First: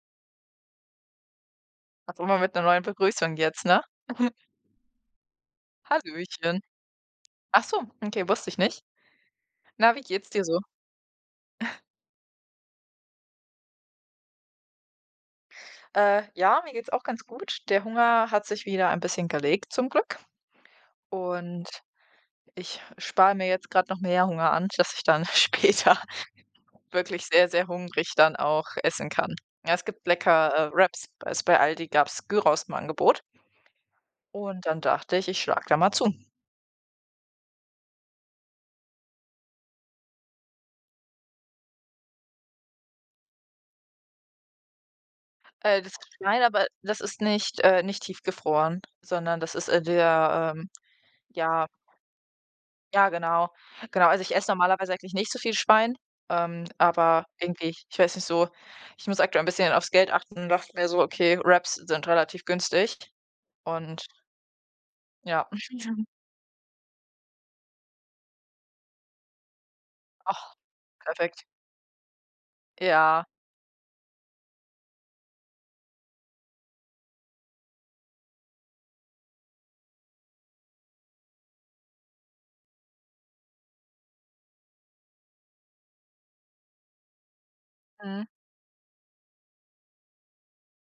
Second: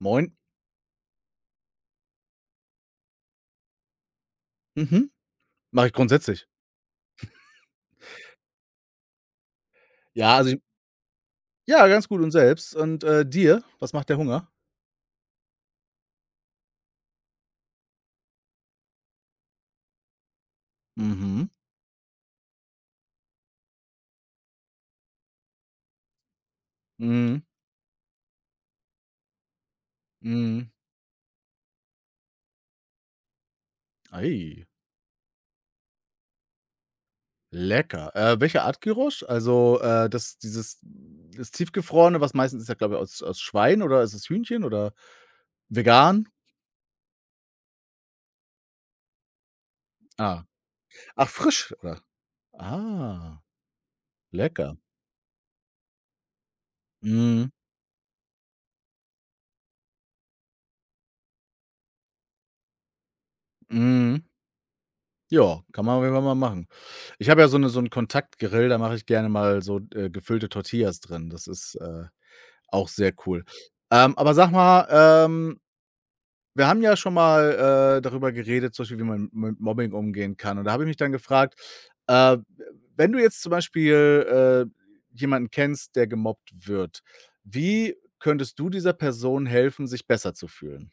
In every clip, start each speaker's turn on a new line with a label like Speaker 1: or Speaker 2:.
Speaker 1: Moin.
Speaker 2: Ach so, immer mit einer neuen Begrüßung jetzt, ne?
Speaker 1: Mhm. Mache ich grundsätzlich.
Speaker 2: Hallöchen. Ach so, okay, wusste ich nicht. Na, wie geht's
Speaker 1: Ja,
Speaker 2: dir
Speaker 1: also ich
Speaker 2: so?
Speaker 1: ja, ganz gut und selbst. Und, dir? Was macht der Hunger?
Speaker 2: Ja, mir geht's auch ganz gut. Der Hunger hat sich wieder ein bisschen gelegt zum Glück
Speaker 1: Mhm.
Speaker 2: und ich spare mir jetzt gerade noch mehr Hunger an, dass ich dann später wirklich
Speaker 1: Mhm.
Speaker 2: sehr, sehr hungrig dann auch essen kann. Ja, es gibt lecker,
Speaker 1: Mhm.
Speaker 2: Wraps. Also, bei Aldi gab's Gyros im Angebot
Speaker 1: Ei,
Speaker 2: und dann dachte ich, ich schlag da mal zu.
Speaker 1: lecker. Welche Art Gyros? Also, das dieses das Tiefgefrorene, was meistens ist, ja, glaube ich, aus Schwein oder ist es Hühnchen oder
Speaker 2: Das ist
Speaker 1: vegan?
Speaker 2: klein, aber das ist nicht nicht tiefgefroren, sondern das ist in
Speaker 1: Ah.
Speaker 2: der,
Speaker 1: Ach,
Speaker 2: ja.
Speaker 1: frisch, oder?
Speaker 2: Ja,
Speaker 1: Ah,
Speaker 2: genau. Genau, also ich esse
Speaker 1: lecker.
Speaker 2: normalerweise eigentlich nicht so viel Schwein, aber
Speaker 1: Mhm.
Speaker 2: irgendwie, ich weiß nicht so, ich muss aktuell ein bisschen aufs Geld achten und dachte mir so: „Okay, Wraps sind relativ günstig.“ Und
Speaker 1: Mhm.
Speaker 2: ja,
Speaker 1: Ja, kann man auf jeden Fall mal machen. Ich habe ja so eine so 'n Kontaktgrill, da mache ich gerne mal so, gefüllte
Speaker 2: ach,
Speaker 1: Tortillas drin. Das
Speaker 2: perfekt.
Speaker 1: ist, auch sehr
Speaker 2: Ja,
Speaker 1: cool. Aber sag mal, wir haben ja schon mal, darüber geredet, zum Beispiel, wie man mit Mobbing umgehen kann. Und da habe ich mich dann gefragt, äh, wenn du jetzt zum Beispiel, jemanden kennst, der gemobbt wird, wie
Speaker 2: mhm,
Speaker 1: könntest du dieser Person helfen, sich besser zu fühlen?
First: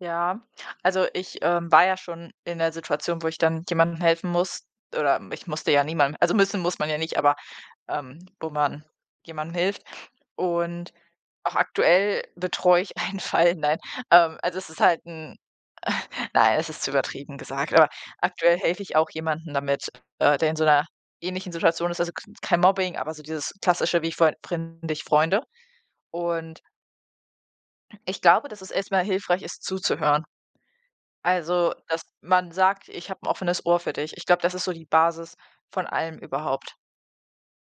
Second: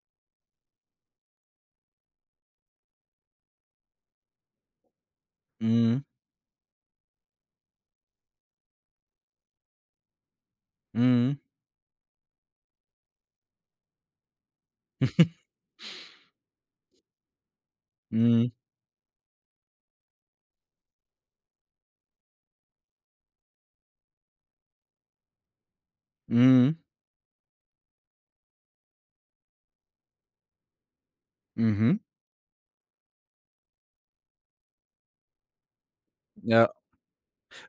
Speaker 2: ja. Also ich, war ja schon in der Situation, wo ich dann jemandem helfen muss oder ich musste ja
Speaker 1: Mhm.
Speaker 2: niemandem, also müssen muss man ja nicht, aber, wo man jemandem hilft. Und
Speaker 1: Mhm.
Speaker 2: auch aktuell betreue ich einen Fall, nein. Also es ist halt 'n. Nein, es ist zu übertrieben gesagt, aber
Speaker 1: Mhm.
Speaker 2: aktuell helfe ich auch jemandem damit, der in so einer ähnlichen Situation ist, also k kein Mobbing, aber so dieses klassische, wie ich vorhin finde ich Freunde. Und
Speaker 1: Mhm.
Speaker 2: ich glaube, dass es erstmal hilfreich ist, zuzuhören. Also,
Speaker 1: Mhm.
Speaker 2: dass man sagt: „Ich habe ein offenes Ohr für dich.“ Ich glaube, das ist so die Basis von allem
Speaker 1: Ja,
Speaker 2: überhaupt.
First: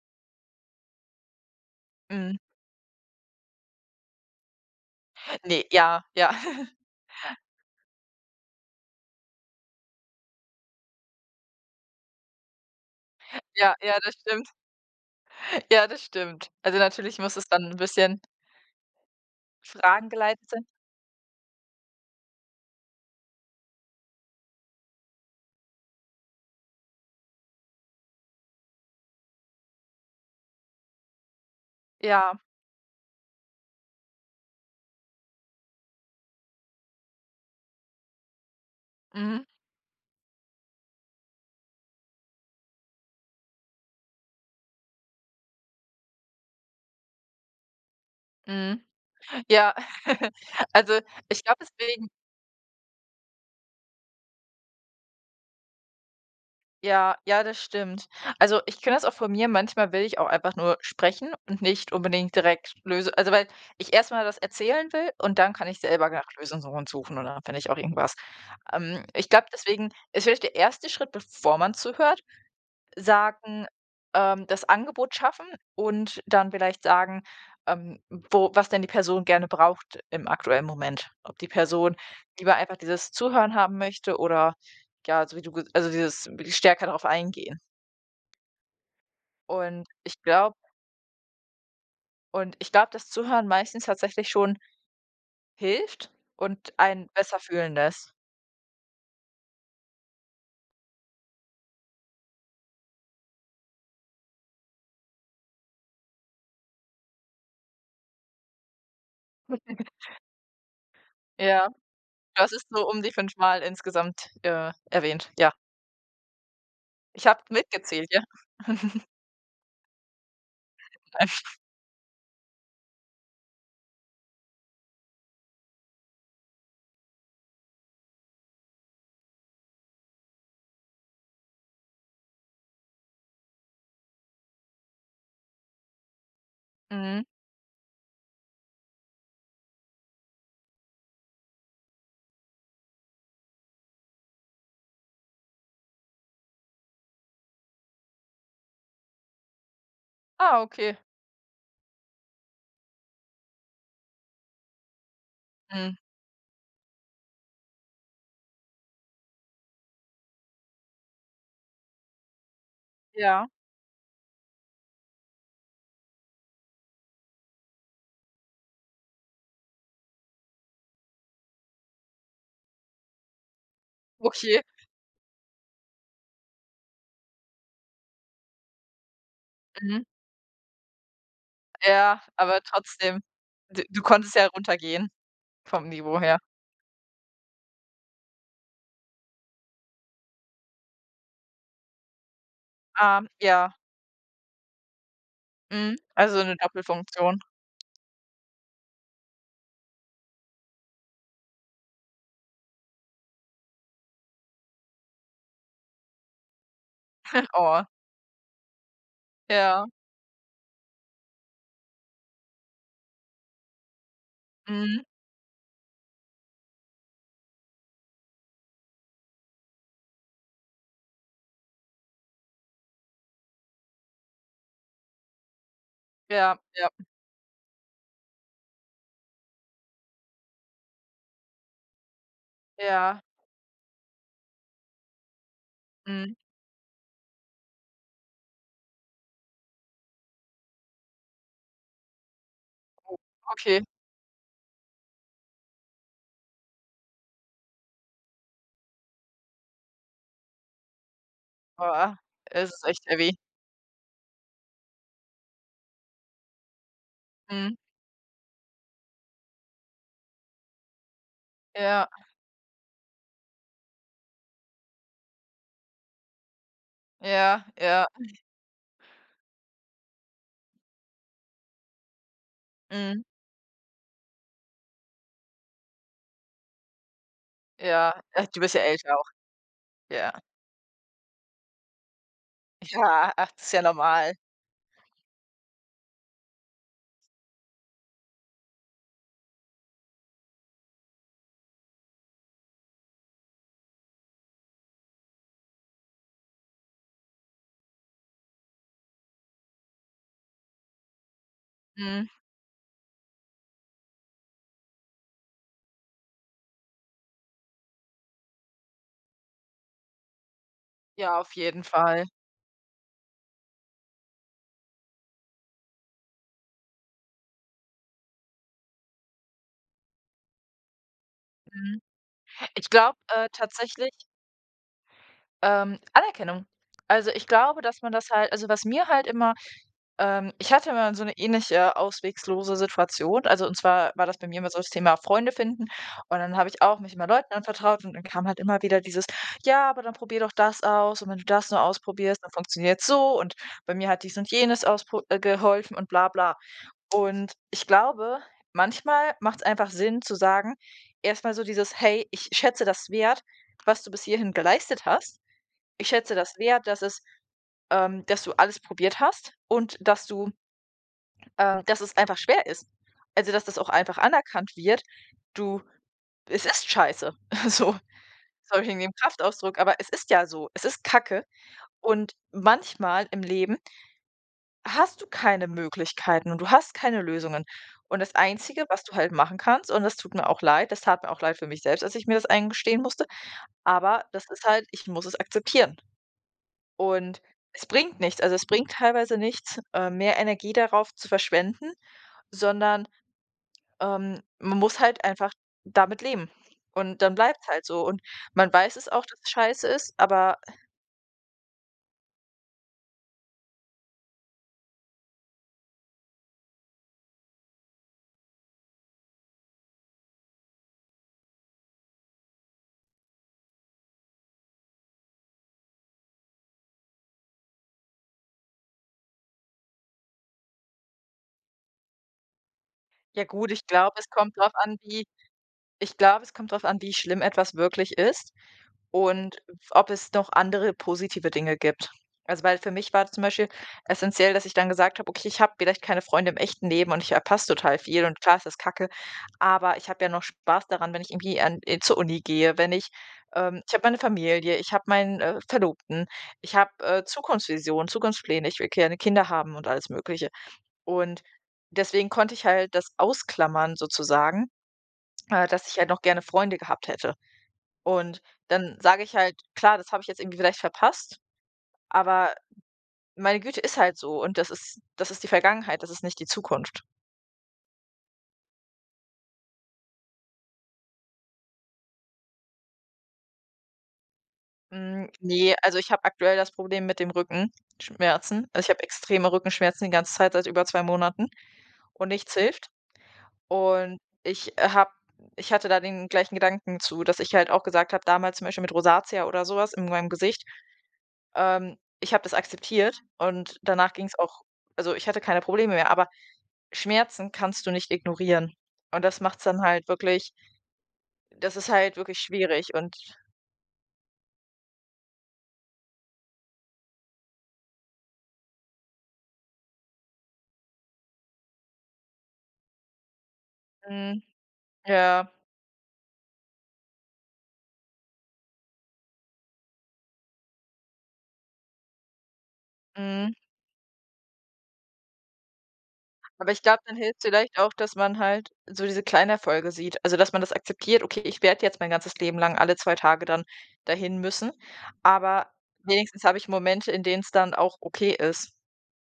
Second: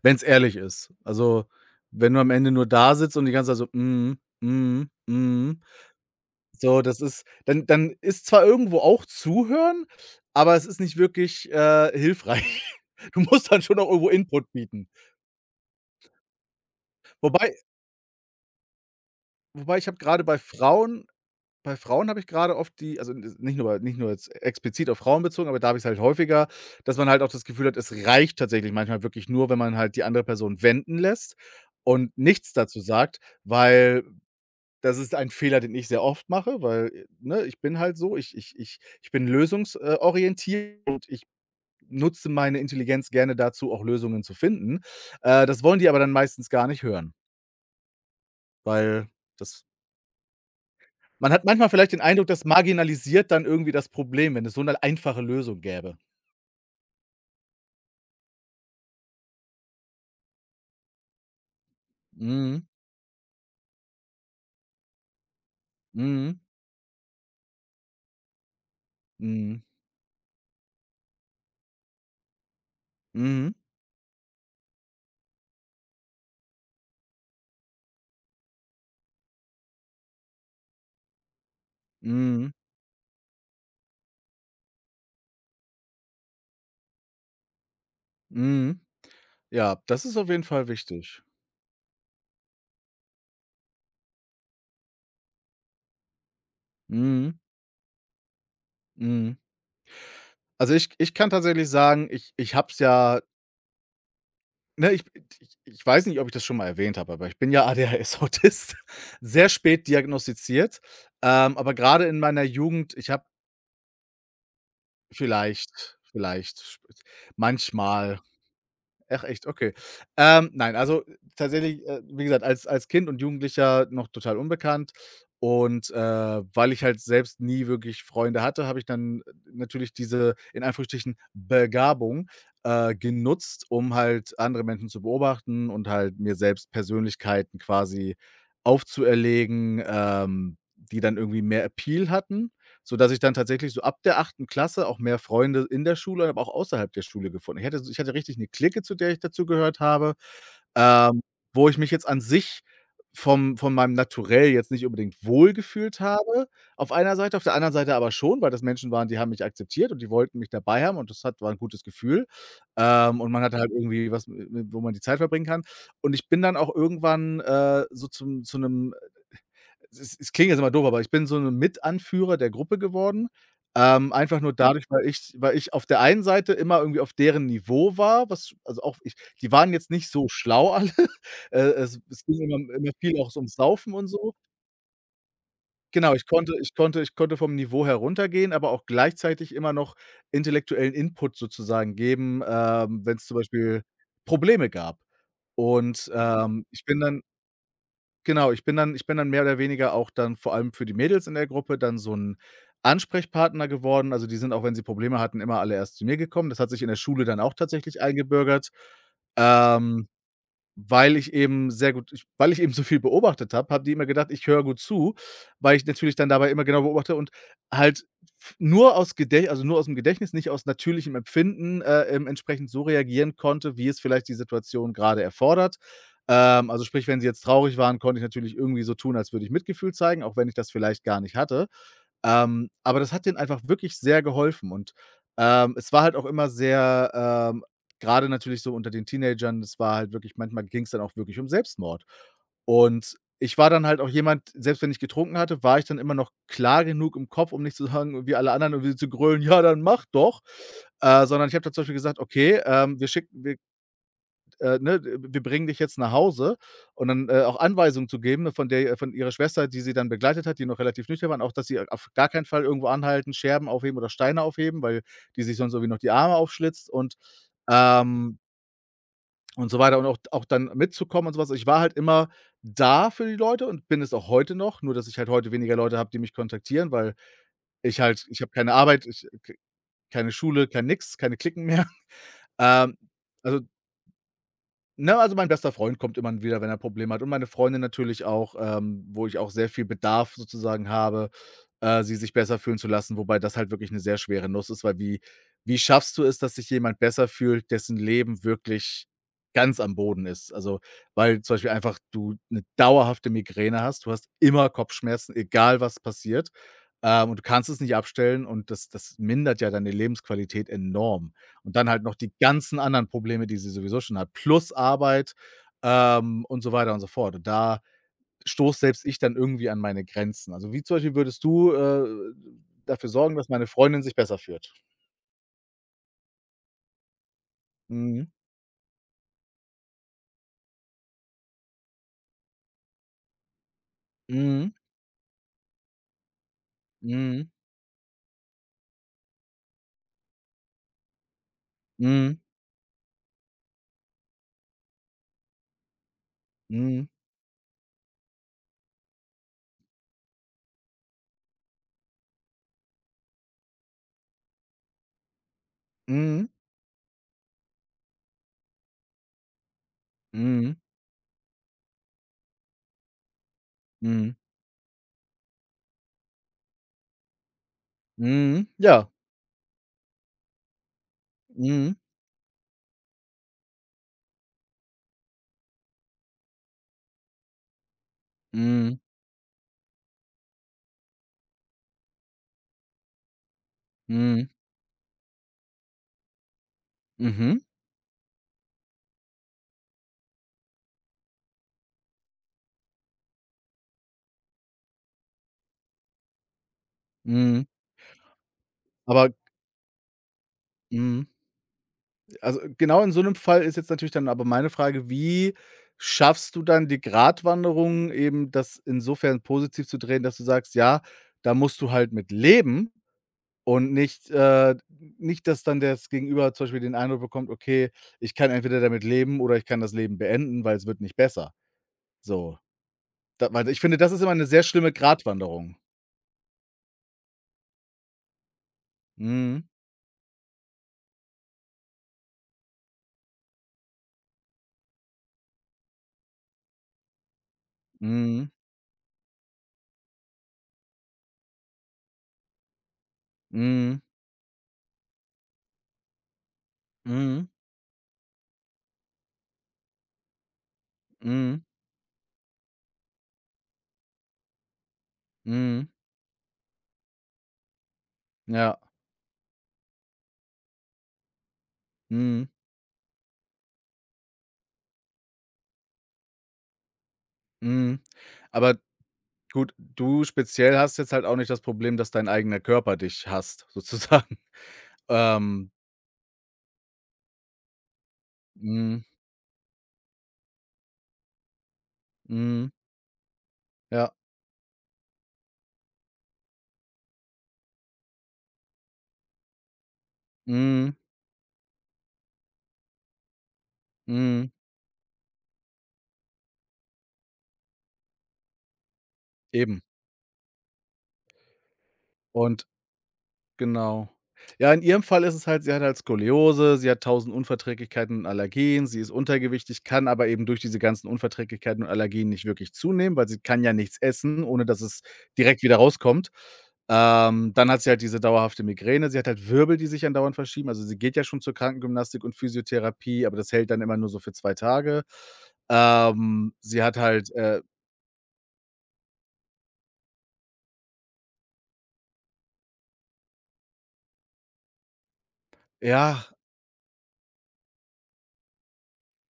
Speaker 1: wenn's ehrlich ist. Also, wenn du am
Speaker 2: Mhm.
Speaker 1: Ende nur da sitzt und die ganze Zeit so: „Mhm, mhm, mhm.“
Speaker 2: Ne, ja, ja.
Speaker 1: So, das ist dann ist zwar irgendwo auch Zuhören, aber es ist nicht wirklich, hilfreich. Du musst dann
Speaker 2: Ja,
Speaker 1: schon auch
Speaker 2: ja,
Speaker 1: irgendwo
Speaker 2: das stimmt.
Speaker 1: Input bieten.
Speaker 2: Ja, das stimmt. Also, natürlich muss es
Speaker 1: Wobei
Speaker 2: dann ein bisschen
Speaker 1: wobei ich habe grade
Speaker 2: fragengeleitet sein.
Speaker 1: Bei Frauen habe ich grade oft die, also, n nicht nur nicht nur jetzt explizit auf Frauen bezogen, aber da habe ich's halt häufiger, dass man halt auch das Gefühl hat, es reicht tatsächlich manchmal wirklich nur, wenn man halt die andere Person wenden lässt und
Speaker 2: Ja,
Speaker 1: nichts dazu sagt, weil das ist ein Fehler, den ich sehr oft mache, weil, ne, ich bin halt so, ich bin
Speaker 2: mhm,
Speaker 1: lösungsorientiert und ich nutze meine Intelligenz gerne dazu, auch Lösungen zu finden. Das wollen die aber dann meistens gar nicht hören,
Speaker 2: mhm.
Speaker 1: weil das
Speaker 2: Ja, also,
Speaker 1: man hat
Speaker 2: ich glaube
Speaker 1: manchmal vielleicht den
Speaker 2: deswegen
Speaker 1: Eindruck, das marginalisiert dann irgendwie das Problem, wenn es so eine einfache Lösung gäbe.
Speaker 2: ja, ja, das stimmt. Also, ich kenne das auch von mir, manchmal will ich auch einfach nur sprechen und nicht unbedingt
Speaker 1: Mhm,
Speaker 2: direkt Löse also, weil ich erst mal das erzählen will und dann kann ich selber nach
Speaker 1: mhm,
Speaker 2: Lösungen suchen und dann finde ich auch irgendwas. Ich glaube
Speaker 1: mhm,
Speaker 2: deswegen ist vielleicht der erste Schritt, bevor man zuhört,
Speaker 1: mhm,
Speaker 2: sagen, das Angebot schaffen und dann vielleicht sagen, ähm, wo was denn die Person gerne braucht im aktuellen Moment. Ob die Person
Speaker 1: mhm,
Speaker 2: lieber einfach dieses Zuhören haben möchte oder ja, so wie du ge also dieses wirklich stärker darauf eingehen.
Speaker 1: mhm. Ja,
Speaker 2: Und
Speaker 1: das ist
Speaker 2: ich
Speaker 1: auf jeden
Speaker 2: glaube
Speaker 1: Fall wichtig.
Speaker 2: und ich glaube, das Zuhören meistens tatsächlich schon hilft und einen
Speaker 1: Mhm,
Speaker 2: besser fühlen lässt.
Speaker 1: mhm. Also, ich kann tatsächlich sagen, ich habe es ja. Ne, ich weiß nicht, ob ich das schon mal erwähnt habe, aber ich bin ja ADHS-Autist, sehr spät diagnostiziert.
Speaker 2: Ja,
Speaker 1: Aber gerade in meiner
Speaker 2: das ist so
Speaker 1: Jugend,
Speaker 2: um
Speaker 1: ich
Speaker 2: die
Speaker 1: habe
Speaker 2: fünfmal insgesamt, erwähnt. Ja,
Speaker 1: vielleicht vielleicht sp
Speaker 2: ich habe mitgezählt,
Speaker 1: manchmal.
Speaker 2: ja.
Speaker 1: Ach echt, okay. Nein, also
Speaker 2: Nein.
Speaker 1: tatsächlich, wie gesagt, als Kind und Jugendlicher noch total unbekannt, und, weil ich halt selbst nie wirklich Freunde hatte, habe ich dann natürlich diese in Anführungsstrichen „Begabung“, genutzt, um halt andere Menschen zu beobachten und halt mir selbst
Speaker 2: Mhm.
Speaker 1: Persönlichkeiten quasi aufzuerlegen, die dann irgendwie mehr Appeal hatten, sodass ich dann tatsächlich so ab der 8. Klasse auch mehr Freunde in der Schule, aber auch außerhalb der Schule gefunden. Ich hatte richtig eine Clique, zu der ich dazugehört habe,
Speaker 2: Ah, okay.
Speaker 1: ähm, wo ich mich jetzt an sich vom von meinem Naturell jetzt nicht unbedingt
Speaker 2: Mhm.
Speaker 1: wohlgefühlt habe auf einer Seite, auf der anderen Seite aber schon, weil das Menschen waren, die haben mich akzeptiert und die wollten mich dabei haben und das hat war ein gutes Gefühl. Und man
Speaker 2: Ja,
Speaker 1: hatte halt irgendwie was, w w wo man die Zeit verbringen kann. Und ich bin dann auch irgendwann, so zum zu einem es klingt jetzt immer doof, aber ich bin so 'n Mitanführer der Gruppe geworden, einfach nur
Speaker 2: okay.
Speaker 1: dadurch, weil ich auf der einen Seite immer irgendwie auf deren Niveau war, was, also, auch ich, die waren jetzt
Speaker 2: Mhm.
Speaker 1: nicht so schlau alle. Es
Speaker 2: Ja,
Speaker 1: es ging immer
Speaker 2: aber
Speaker 1: viel
Speaker 2: trotzdem,
Speaker 1: auch so ums
Speaker 2: d
Speaker 1: Saufen
Speaker 2: du
Speaker 1: und so.
Speaker 2: konntest ja runtergehen vom
Speaker 1: Genau,
Speaker 2: Niveau her.
Speaker 1: ich konnte vom Niveau heruntergehen, aber auch gleichzeitig immer noch intellektuellen Input sozusagen geben,
Speaker 2: Ah,
Speaker 1: wenn's zum
Speaker 2: ja,
Speaker 1: Beispiel Probleme gab.
Speaker 2: mhm,
Speaker 1: Und,
Speaker 2: also 'ne
Speaker 1: ich bin dann
Speaker 2: Doppelfunktion.
Speaker 1: genau, ich bin dann mehr oder weniger auch dann vor allem für die Mädels in der Gruppe dann so 'n Ansprechpartner geworden. Also, die sind auch, wenn sie Probleme hatten, immer alle erst zu mir gekommen. Das hat sich in der Schule dann auch
Speaker 2: Oh,
Speaker 1: tatsächlich eingebürgert.
Speaker 2: ja,
Speaker 1: Ähm weil ich eben sehr gut ich weil ich eben so viel beobachtet habe, habe die immer gedacht, ich höre gut
Speaker 2: mhm,
Speaker 1: zu, weil ich natürlich dann dabei immer genau beobachte und halt f nur aus Gedächt also nur aus dem Gedächtnis, nicht aus natürlichem Empfinden, entsprechend so reagieren konnte, wie es vielleicht die Situation gerade erfordert.
Speaker 2: ja,
Speaker 1: Also
Speaker 2: ja,
Speaker 1: sprich, wenn sie jetzt traurig waren, konnte ich natürlich irgendwie so tun, als würde ich Mitgefühl zeigen, auch wenn ich das vielleicht gar nicht hatte. Aber das
Speaker 2: ja,
Speaker 1: hat denen einfach wirklich sehr geholfen, und, es war halt auch
Speaker 2: mhm,
Speaker 1: immer sehr, ähm grade natürlich so unter den Teenagern, das war halt wirklich, manchmal ging es dann auch wirklich um Selbstmord. Und ich war
Speaker 2: okay.
Speaker 1: dann halt auch jemand, selbst wenn ich getrunken hatte, war ich dann immer noch klar genug im Kopf, um nicht, zu sagen wie alle anderen, irgendwie zu grölen: „Ja, dann mach doch.“ Sondern ich habe dann zum Beispiel
Speaker 2: Boah,
Speaker 1: gesagt: „Okay,
Speaker 2: es ist echt
Speaker 1: wir
Speaker 2: heavy.
Speaker 1: schicken ne, wir bringen dich jetzt nach Hause“, und dann, auch
Speaker 2: Mhm,
Speaker 1: Anweisungen zu geben, ne, von ihrer Schwester, die sie dann begleitet hat, die noch relativ nüchtern waren, auch, dass sie auf
Speaker 2: ja,
Speaker 1: gar keinen Fall irgendwo anhalten, Scherben aufheben oder Steine aufheben, weil die sich sonst irgendwie noch die Arme aufschlitzt,
Speaker 2: ja, ja,
Speaker 1: ähm und so weiter, und auch dann mitzukommen und so was. Ich war halt immer da
Speaker 2: mhm,
Speaker 1: für die Leute und bin es auch heute noch, nur dass ich halt heute weniger Leute habe, die mich kontaktieren, weil ich
Speaker 2: ja.
Speaker 1: halt ich habe
Speaker 2: Du
Speaker 1: keine
Speaker 2: bist ja
Speaker 1: Arbeit,
Speaker 2: älter auch,
Speaker 1: ich k keine
Speaker 2: ja.
Speaker 1: Schule, kein nix, keine Klicken mehr. Ähm,
Speaker 2: Ja, ach,
Speaker 1: also
Speaker 2: das ist ja normal.
Speaker 1: ne, also mein bester Freund kommt immer wieder, wenn er Probleme hat, und meine Freundin natürlich auch, wo ich auch sehr viel Bedarf sozusagen habe, sie sich besser fühlen zu lassen, wobei das halt wirklich eine sehr schwere Nuss ist, weil wie wie schaffst du es, dass sich jemand besser fühlt, dessen Leben wirklich ganz am Boden ist? Also, weil zum Beispiel einfach
Speaker 2: Mhm,
Speaker 1: du eine dauerhafte Migräne hast, du hast immer Kopfschmerzen, egal was passiert, und du kannst es nicht abstellen, und das mindert ja deine Lebensqualität enorm.
Speaker 2: ja, auf
Speaker 1: Und
Speaker 2: jeden
Speaker 1: dann halt noch
Speaker 2: Fall.
Speaker 1: die ganzen anderen Probleme, die sie sowieso schon hat, plus Arbeit, und so weiter und so fort. Und da stoße selbst ich dann irgendwie an meine Grenzen. Also, wie zum Beispiel würdest du,
Speaker 2: Mhm. Ich
Speaker 1: dafür
Speaker 2: glaube,
Speaker 1: sorgen, dass meine Freundin
Speaker 2: tatsächlich,
Speaker 1: sich besser fühlt?
Speaker 2: Anerkennung. Also, ich glaube, dass man
Speaker 1: Mhm.
Speaker 2: das halt, also, was mir halt immer. Ich hatte mal so eine ähnliche auswegslose Situation. Also, und zwar war das bei mir
Speaker 1: Mhm.
Speaker 2: immer so das Thema Freunde finden. Und dann habe ich auch mich immer
Speaker 1: Mhm.
Speaker 2: Leuten anvertraut und dann kam halt immer wieder dieses: „Ja, aber dann probier doch das aus und wenn du das nur
Speaker 1: Mhm.
Speaker 2: ausprobierst, dann funktioniert's so und bei mir hat dies und jenes auspro geholfen“ und bla bla. Und ich glaube, manchmal macht es einfach Sinn zu sagen, erst mal so dieses: „Hey, ich schätze das wert, was du bis hierhin geleistet hast. Ich schätze
Speaker 1: Mhm.
Speaker 2: das wert, dass es dass du alles probiert hast und dass du“
Speaker 1: Mhm. Mhm.
Speaker 2: dass es einfach schwer ist. Also, dass das auch einfach
Speaker 1: Mhm.
Speaker 2: anerkannt wird: „Du, es ist scheiße.“ So,
Speaker 1: Mhm.
Speaker 2: sorry wegen
Speaker 1: Ja.
Speaker 2: dem Kraftausdruck, aber es ist ja so. Es ist Kacke
Speaker 1: Mhm.
Speaker 2: und manchmal im Leben hast du keine Möglichkeiten und du hast keine Lösungen. Und das Einzige,
Speaker 1: Mhm.
Speaker 2: was du halt machen kannst, und das tut mir auch leid, das tat mir auch leid für mich selbst, als ich mir das eingestehen musste, aber das
Speaker 1: Mhm.
Speaker 2: ist halt, ich muss es akzeptieren. Und
Speaker 1: Mhm.
Speaker 2: es bringt nichts, also, es bringt teilweise nichts, mehr Energie darauf zu verschwenden, sondern. Man muss halt einfach damit leben. Und dann bleibt
Speaker 1: Mhm.
Speaker 2: es halt so. Und man weiß es auch,
Speaker 1: Aber
Speaker 2: dass es scheiße ist, aber
Speaker 1: mhm. Also, genau in so einem Fall ist jetzt natürlich dann aber meine Frage, wie schaffst du dann die Gratwanderung, eben das insofern positiv zu drehen, dass du sagst: „Ja, da musst du halt mit leben“, und nicht, nicht, dass dann das Gegenüber zum Beispiel den Eindruck bekommt: „Okay, ich kann entweder damit leben oder ich kann das Leben beenden, weil es wird nicht besser.“ So,
Speaker 2: ja
Speaker 1: da, weil
Speaker 2: gut,
Speaker 1: ich
Speaker 2: ich
Speaker 1: finde, das
Speaker 2: glaube,
Speaker 1: ist
Speaker 2: es
Speaker 1: immer eine
Speaker 2: kommt
Speaker 1: sehr
Speaker 2: drauf
Speaker 1: schlimme
Speaker 2: an, wie.
Speaker 1: Gratwanderung.
Speaker 2: Ich glaube, es kommt drauf an, wie schlimm etwas wirklich ist. Und
Speaker 1: Mhm.
Speaker 2: ob es noch andere positive Dinge gibt. Also, weil für mich war zum Beispiel essentiell, dass ich dann gesagt habe: „Okay, ich habe vielleicht keine Freunde im echten Leben und ich verpasse total viel und
Speaker 1: Mhm.
Speaker 2: klar ist das Kacke, aber ich habe ja noch Spaß daran, wenn ich irgendwie an zur Uni gehe, wenn ich ich
Speaker 1: Mhm.
Speaker 2: habe meine Familie, ich habe meinen, Verlobten, ich habe,
Speaker 1: Mhm.
Speaker 2: Zukunftsvisionen, Zukunftspläne, ich will gerne Kinder haben und alles Mögliche.“ Und
Speaker 1: Mhm.
Speaker 2: deswegen konnte ich halt das ausklammern sozusagen,
Speaker 1: Mhm.
Speaker 2: dass ich halt noch gerne Freunde gehabt hätte. Und
Speaker 1: Ja.
Speaker 2: dann sage ich halt: „Klar, das habe ich jetzt irgendwie vielleicht verpasst,
Speaker 1: Mhm.
Speaker 2: aber meine Güte, ist halt so und das ist, das ist die Vergangenheit, das ist nicht die Zukunft.“
Speaker 1: Mhm. Aber Gut, du speziell hast jetzt halt auch nicht das Problem, dass dein eigener Körper dich hasst sozusagen.
Speaker 2: Hm,
Speaker 1: Ähm,
Speaker 2: ne, also ich habe aktuell das Problem mit dem Rückenschmerzen. Also, ich
Speaker 1: mhm,
Speaker 2: habe extreme Rückenschmerzen die ganze Zeit seit über 2 Monaten und nichts
Speaker 1: mhm,
Speaker 2: hilft.
Speaker 1: ja,
Speaker 2: Und ich habe Ich hatte da den gleichen Gedanken zu, dass ich halt auch gesagt habe, damals zum Beispiel mit Rosacea oder sowas in meinem Gesicht,
Speaker 1: mhm,
Speaker 2: ich habe das akzeptiert und danach ging es
Speaker 1: mhm,
Speaker 2: auch, also, ich hatte keine Probleme mehr, aber Schmerzen kannst du nicht ignorieren. Und
Speaker 1: eben.
Speaker 2: das ist halt wirklich
Speaker 1: Und
Speaker 2: schwierig und
Speaker 1: Genau. Ja, in ihrem Fall ist es halt, sie hat halt Skoliose, sie hat 1000 Unverträglichkeiten und Allergien, sie ist untergewichtig, kann aber eben durch diese ganzen Unverträglichkeiten und Allergien nicht wirklich zunehmen, weil sie kann ja nichts
Speaker 2: mhm,
Speaker 1: essen, ohne dass es
Speaker 2: ja,
Speaker 1: direkt wieder rauskommt. Dann hat sie halt diese dauerhafte Migräne, sie hat halt Wirbel, die sich andauernd verschieben. Also, sie geht ja schon zur Krankengymnastik und Physiotherapie, aber das
Speaker 2: mhm.
Speaker 1: hält dann immer nur so für 2 Tage.
Speaker 2: Aber ich
Speaker 1: Sie hat
Speaker 2: glaube, dann
Speaker 1: halt,
Speaker 2: hilft vielleicht auch, dass man halt so diese kleinen Erfolge sieht. Also, dass man das akzeptiert: „Okay, ich werde jetzt mein ganzes Leben lang alle 2 Tage dann dahin müssen, aber
Speaker 1: ja.
Speaker 2: wenigstens habe ich Momente, in denen es dann auch okay ist.“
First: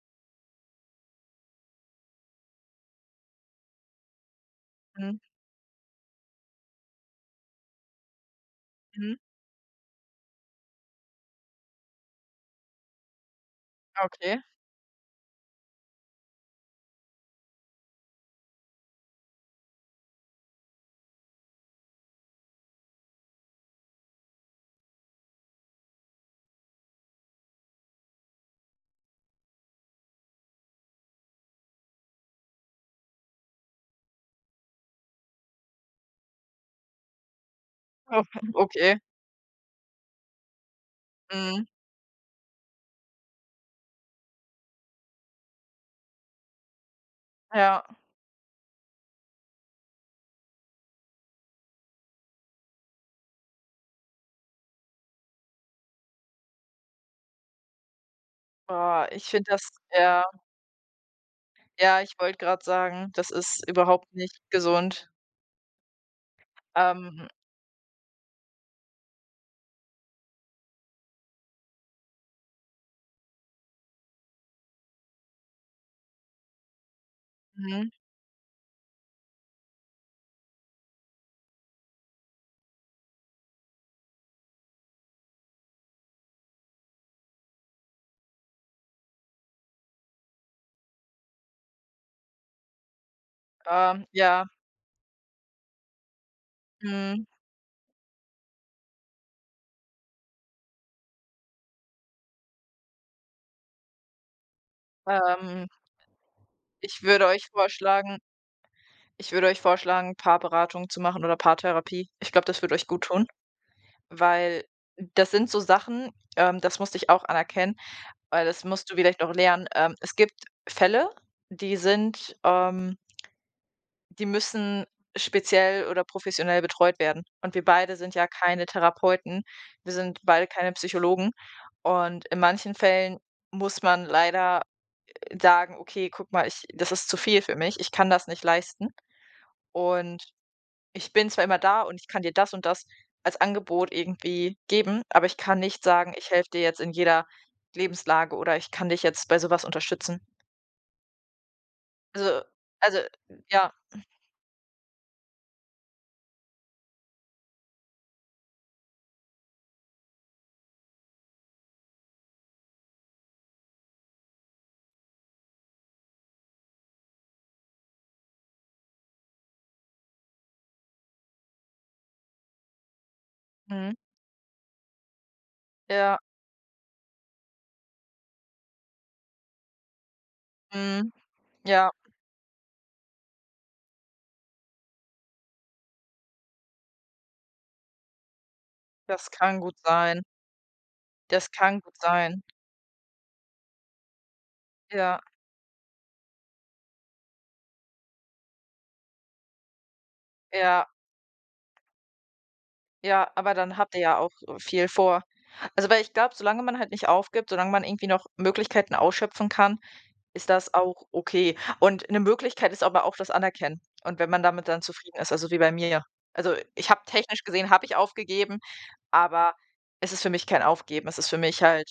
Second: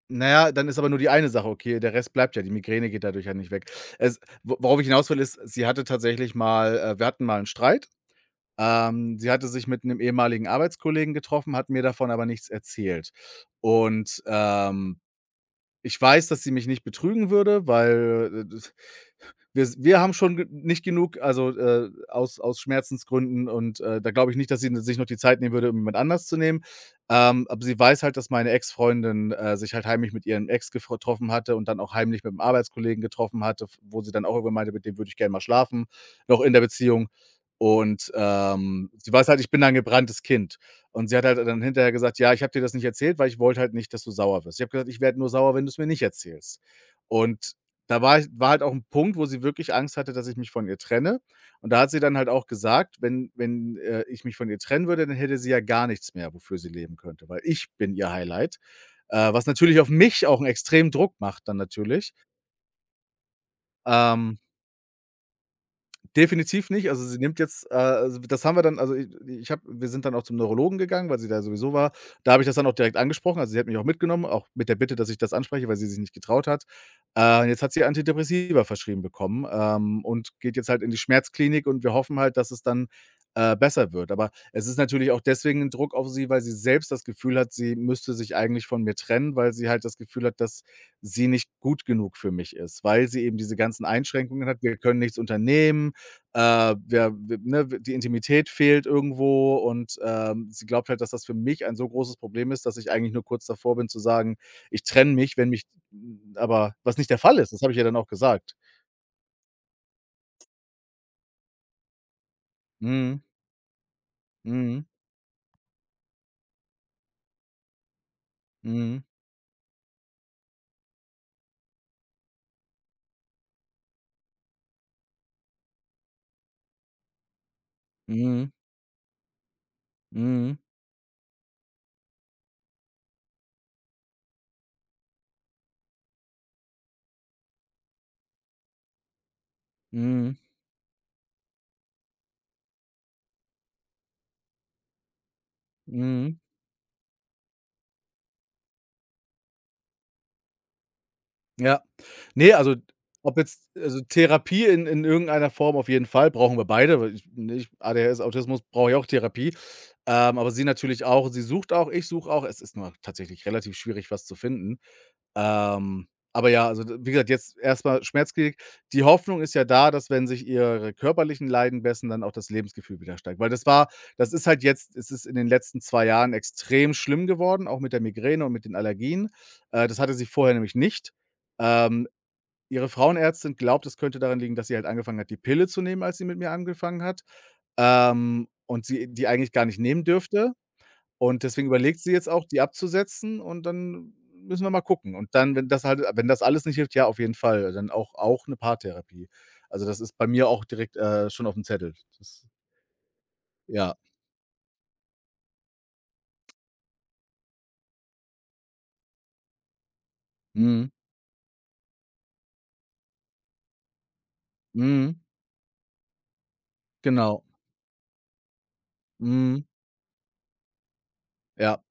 Speaker 1: Na ja, dann ist aber nur die eine Sache okay, der Rest bleibt ja, die Migräne geht dadurch ja nicht weg. Es wo worauf ich hinaus will,
Speaker 2: Mhm,
Speaker 1: ist, sie hatte tatsächlich mal wir hatten mal 'n Streit.
Speaker 2: mhm,
Speaker 1: Sie hatte sich mit 'nem ehemaligen Arbeitskollegen getroffen, hat mir davon aber nichts erzählt. Und,
Speaker 2: okay.
Speaker 1: ich weiß, dass sie mich nicht betrügen würde, weil wir haben schon ge nicht genug, also, aus Schmerzensgründen, und, da glaube ich nicht, dass sie sich noch die Zeit nehmen würde, um jemand anders zu nehmen. Aber sie weiß halt, dass meine Ex-Freundin, sich halt heimlich mit ihrem Ex gefro troffen hatte, und dann auch heimlich mit mit'm Arbeitskollegen getroffen hatte, f wo sie dann auch irgendwann meinte, mit dem würde ich gerne mal schlafen, noch in der Beziehung. Und,
Speaker 2: Oh, okay.
Speaker 1: sie weiß halt, ich bin ein gebranntes Kind. Und sie hat halt dann
Speaker 2: Mhm,
Speaker 1: hinterher gesagt: „Ja, ich habe dir das nicht erzählt, weil ich wollte halt nicht, dass du sauer wirst.“ Ich habe gesagt: „Ich werde nur sauer, wenn du es mir nicht erzählst.“ Und
Speaker 2: ja.
Speaker 1: da war, ich war halt auch 'n Punkt, wo sie wirklich Angst hatte, dass ich mich von ihr trenne. Und da hat sie dann halt auch gesagt, wenn, ich mich von ihr trennen würde, dann hätte sie ja gar nichts mehr, wofür sie leben könnte, weil ich bin ihr Highlight,
Speaker 2: Boah, ich
Speaker 1: was
Speaker 2: finde das
Speaker 1: natürlich auf
Speaker 2: ja,
Speaker 1: mich auch 'n extremen Druck macht dann
Speaker 2: ja,
Speaker 1: natürlich.
Speaker 2: ich wollte gerade sagen, das ist überhaupt
Speaker 1: Ähm
Speaker 2: nicht gesund.
Speaker 1: Definitiv nicht. Also, sie
Speaker 2: Ähm
Speaker 1: nimmt jetzt, also, das haben wir dann, also, i ich habe wir sind dann auch zum Neurologen gegangen, weil sie da sowieso war. Da habe ich das dann auch direkt angesprochen. Also, sie hat mich auch mitgenommen, auch mit der Bitte, dass ich das anspreche, weil sie sich nicht getraut hat. Und jetzt hat sie
Speaker 2: Mhm.
Speaker 1: Antidepressiva verschrieben bekommen, und geht jetzt halt in die Schmerzklinik und wir hoffen halt, dass es dann, besser wird. Aber es ist natürlich auch deswegen 'n Druck auf sie, weil sie selbst das Gefühl hat, sie müsste sich eigentlich von mir trennen, weil sie halt das Gefühl hat, dass sie nicht gut genug für mich ist, weil sie eben diese ganzen Einschränkungen
Speaker 2: Ja,
Speaker 1: hat. Wir können nichts unternehmen, wir
Speaker 2: mhm.
Speaker 1: wir ne, die Intimität fehlt irgendwo, und, sie glaubt halt, dass das für mich ein so großes Problem ist, dass ich eigentlich nur kurz davor bin zu sagen: „Ich trenne mich, wenn mich“,
Speaker 2: Ähm,
Speaker 1: aber was
Speaker 2: ich
Speaker 1: nicht der
Speaker 2: würde
Speaker 1: Fall
Speaker 2: euch
Speaker 1: ist, das habe ich ihr dann auch
Speaker 2: vorschlagen
Speaker 1: gesagt.
Speaker 2: ich würde euch vorschlagen, Paarberatung zu machen oder Paartherapie. Ich glaube, das würde euch gut
Speaker 1: Mhm,
Speaker 2: tun, weil
Speaker 1: mhm,
Speaker 2: das sind so Sachen, das musste ich auch anerkennen, weil das musst du
Speaker 1: mhm,
Speaker 2: vielleicht noch lernen. Es gibt Fälle, die sind ähm, die müssen speziell oder professionell betreut werden. Und wir beide sind ja
Speaker 1: mhm,
Speaker 2: keine Therapeuten. Wir sind beide
Speaker 1: mhm,
Speaker 2: keine Psychologen. Und in manchen Fällen muss man leider sagen: „Okay, guck mal, ich, das ist zu viel für mich. Ich kann das nicht leisten und
Speaker 1: mhm,
Speaker 2: ich bin zwar immer da und ich kann dir das und das als Angebot irgendwie geben, aber ich kann nicht sagen, ich
Speaker 1: mhm.
Speaker 2: helfe dir jetzt in jeder Lebenslage oder ich kann dich jetzt bei sowas unterstützen.“
Speaker 1: Ja.
Speaker 2: Also,
Speaker 1: Ne, also,
Speaker 2: also,
Speaker 1: ob jetzt
Speaker 2: ja,
Speaker 1: also Therapie in irgendeiner Form auf jeden Fall brauchen wir beide, weil ich, ne, ich ADHS, Autismus, brauche ich auch Therapie, aber sie natürlich auch. Sie sucht auch, ich suche auch. Es ist nur tatsächlich relativ schwierig, was zu finden. Ähm, aber ja, also, d wie gesagt, jetzt erstmal mal Schmerzklinik. Die Hoffnung ist ja da, dass, wenn sich ihre körperlichen Leiden bessern, dann auch das Lebensgefühl wieder steigt. Weil das war,
Speaker 2: mhm,
Speaker 1: das ist halt jetzt, es ist in den letzten zwei
Speaker 2: ja,
Speaker 1: Jahren extrem schlimm geworden, auch mit der Migräne und mit den Allergien. Das hatte sie vorher nämlich nicht.
Speaker 2: mhm, ja,
Speaker 1: Ähm, Ihre Frauenärztin glaubt, es könnte daran liegen, dass sie halt angefangen hat, die Pille zu nehmen, als sie mit mir angefangen hat, und sie die
Speaker 2: das
Speaker 1: eigentlich
Speaker 2: kann
Speaker 1: gar
Speaker 2: gut
Speaker 1: nicht nehmen
Speaker 2: sein.
Speaker 1: dürfte. Und
Speaker 2: Das
Speaker 1: deswegen
Speaker 2: kann gut
Speaker 1: überlegt sie jetzt
Speaker 2: sein.
Speaker 1: auch, die abzusetzen und dann müssen wir mal gucken.
Speaker 2: Ja,
Speaker 1: Und dann, wenn das halt, wenn das alles nicht hilft, ja, auf jeden Fall, dann auch eine Paartherapie. Also, das ist bei mir auch
Speaker 2: ja,
Speaker 1: direkt, schon auf dem Zettel. Das
Speaker 2: ja, aber dann
Speaker 1: ja.
Speaker 2: habt ihr ja auch, viel vor. Also, weil ich glaube, solange man halt nicht aufgibt, solange man irgendwie noch Möglichkeiten ausschöpfen kann. Ist das
Speaker 1: Mhm.
Speaker 2: auch okay. Und 'ne Möglichkeit ist aber auch das Anerkennen und wenn man damit dann
Speaker 1: Mhm.
Speaker 2: zufrieden ist, also wie bei mir. Also, ich habe technisch
Speaker 1: Genau.
Speaker 2: gesehen habe ich aufgegeben, aber
Speaker 1: Mhm.
Speaker 2: es ist für mich kein Aufgeben. Es ist für mich
Speaker 1: Ja.
Speaker 2: halt,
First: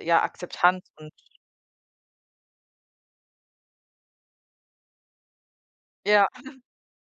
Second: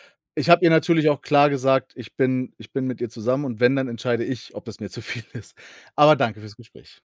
Speaker 2: ja,
Speaker 1: Ich habe ihr
Speaker 2: Akzeptanz
Speaker 1: natürlich
Speaker 2: und
Speaker 1: auch klar gesagt, ich bin mit ihr zusammen und wenn, dann entscheide ich, ob das mir zu viel ist. Aber
Speaker 2: ja.
Speaker 1: danke fürs Gespräch.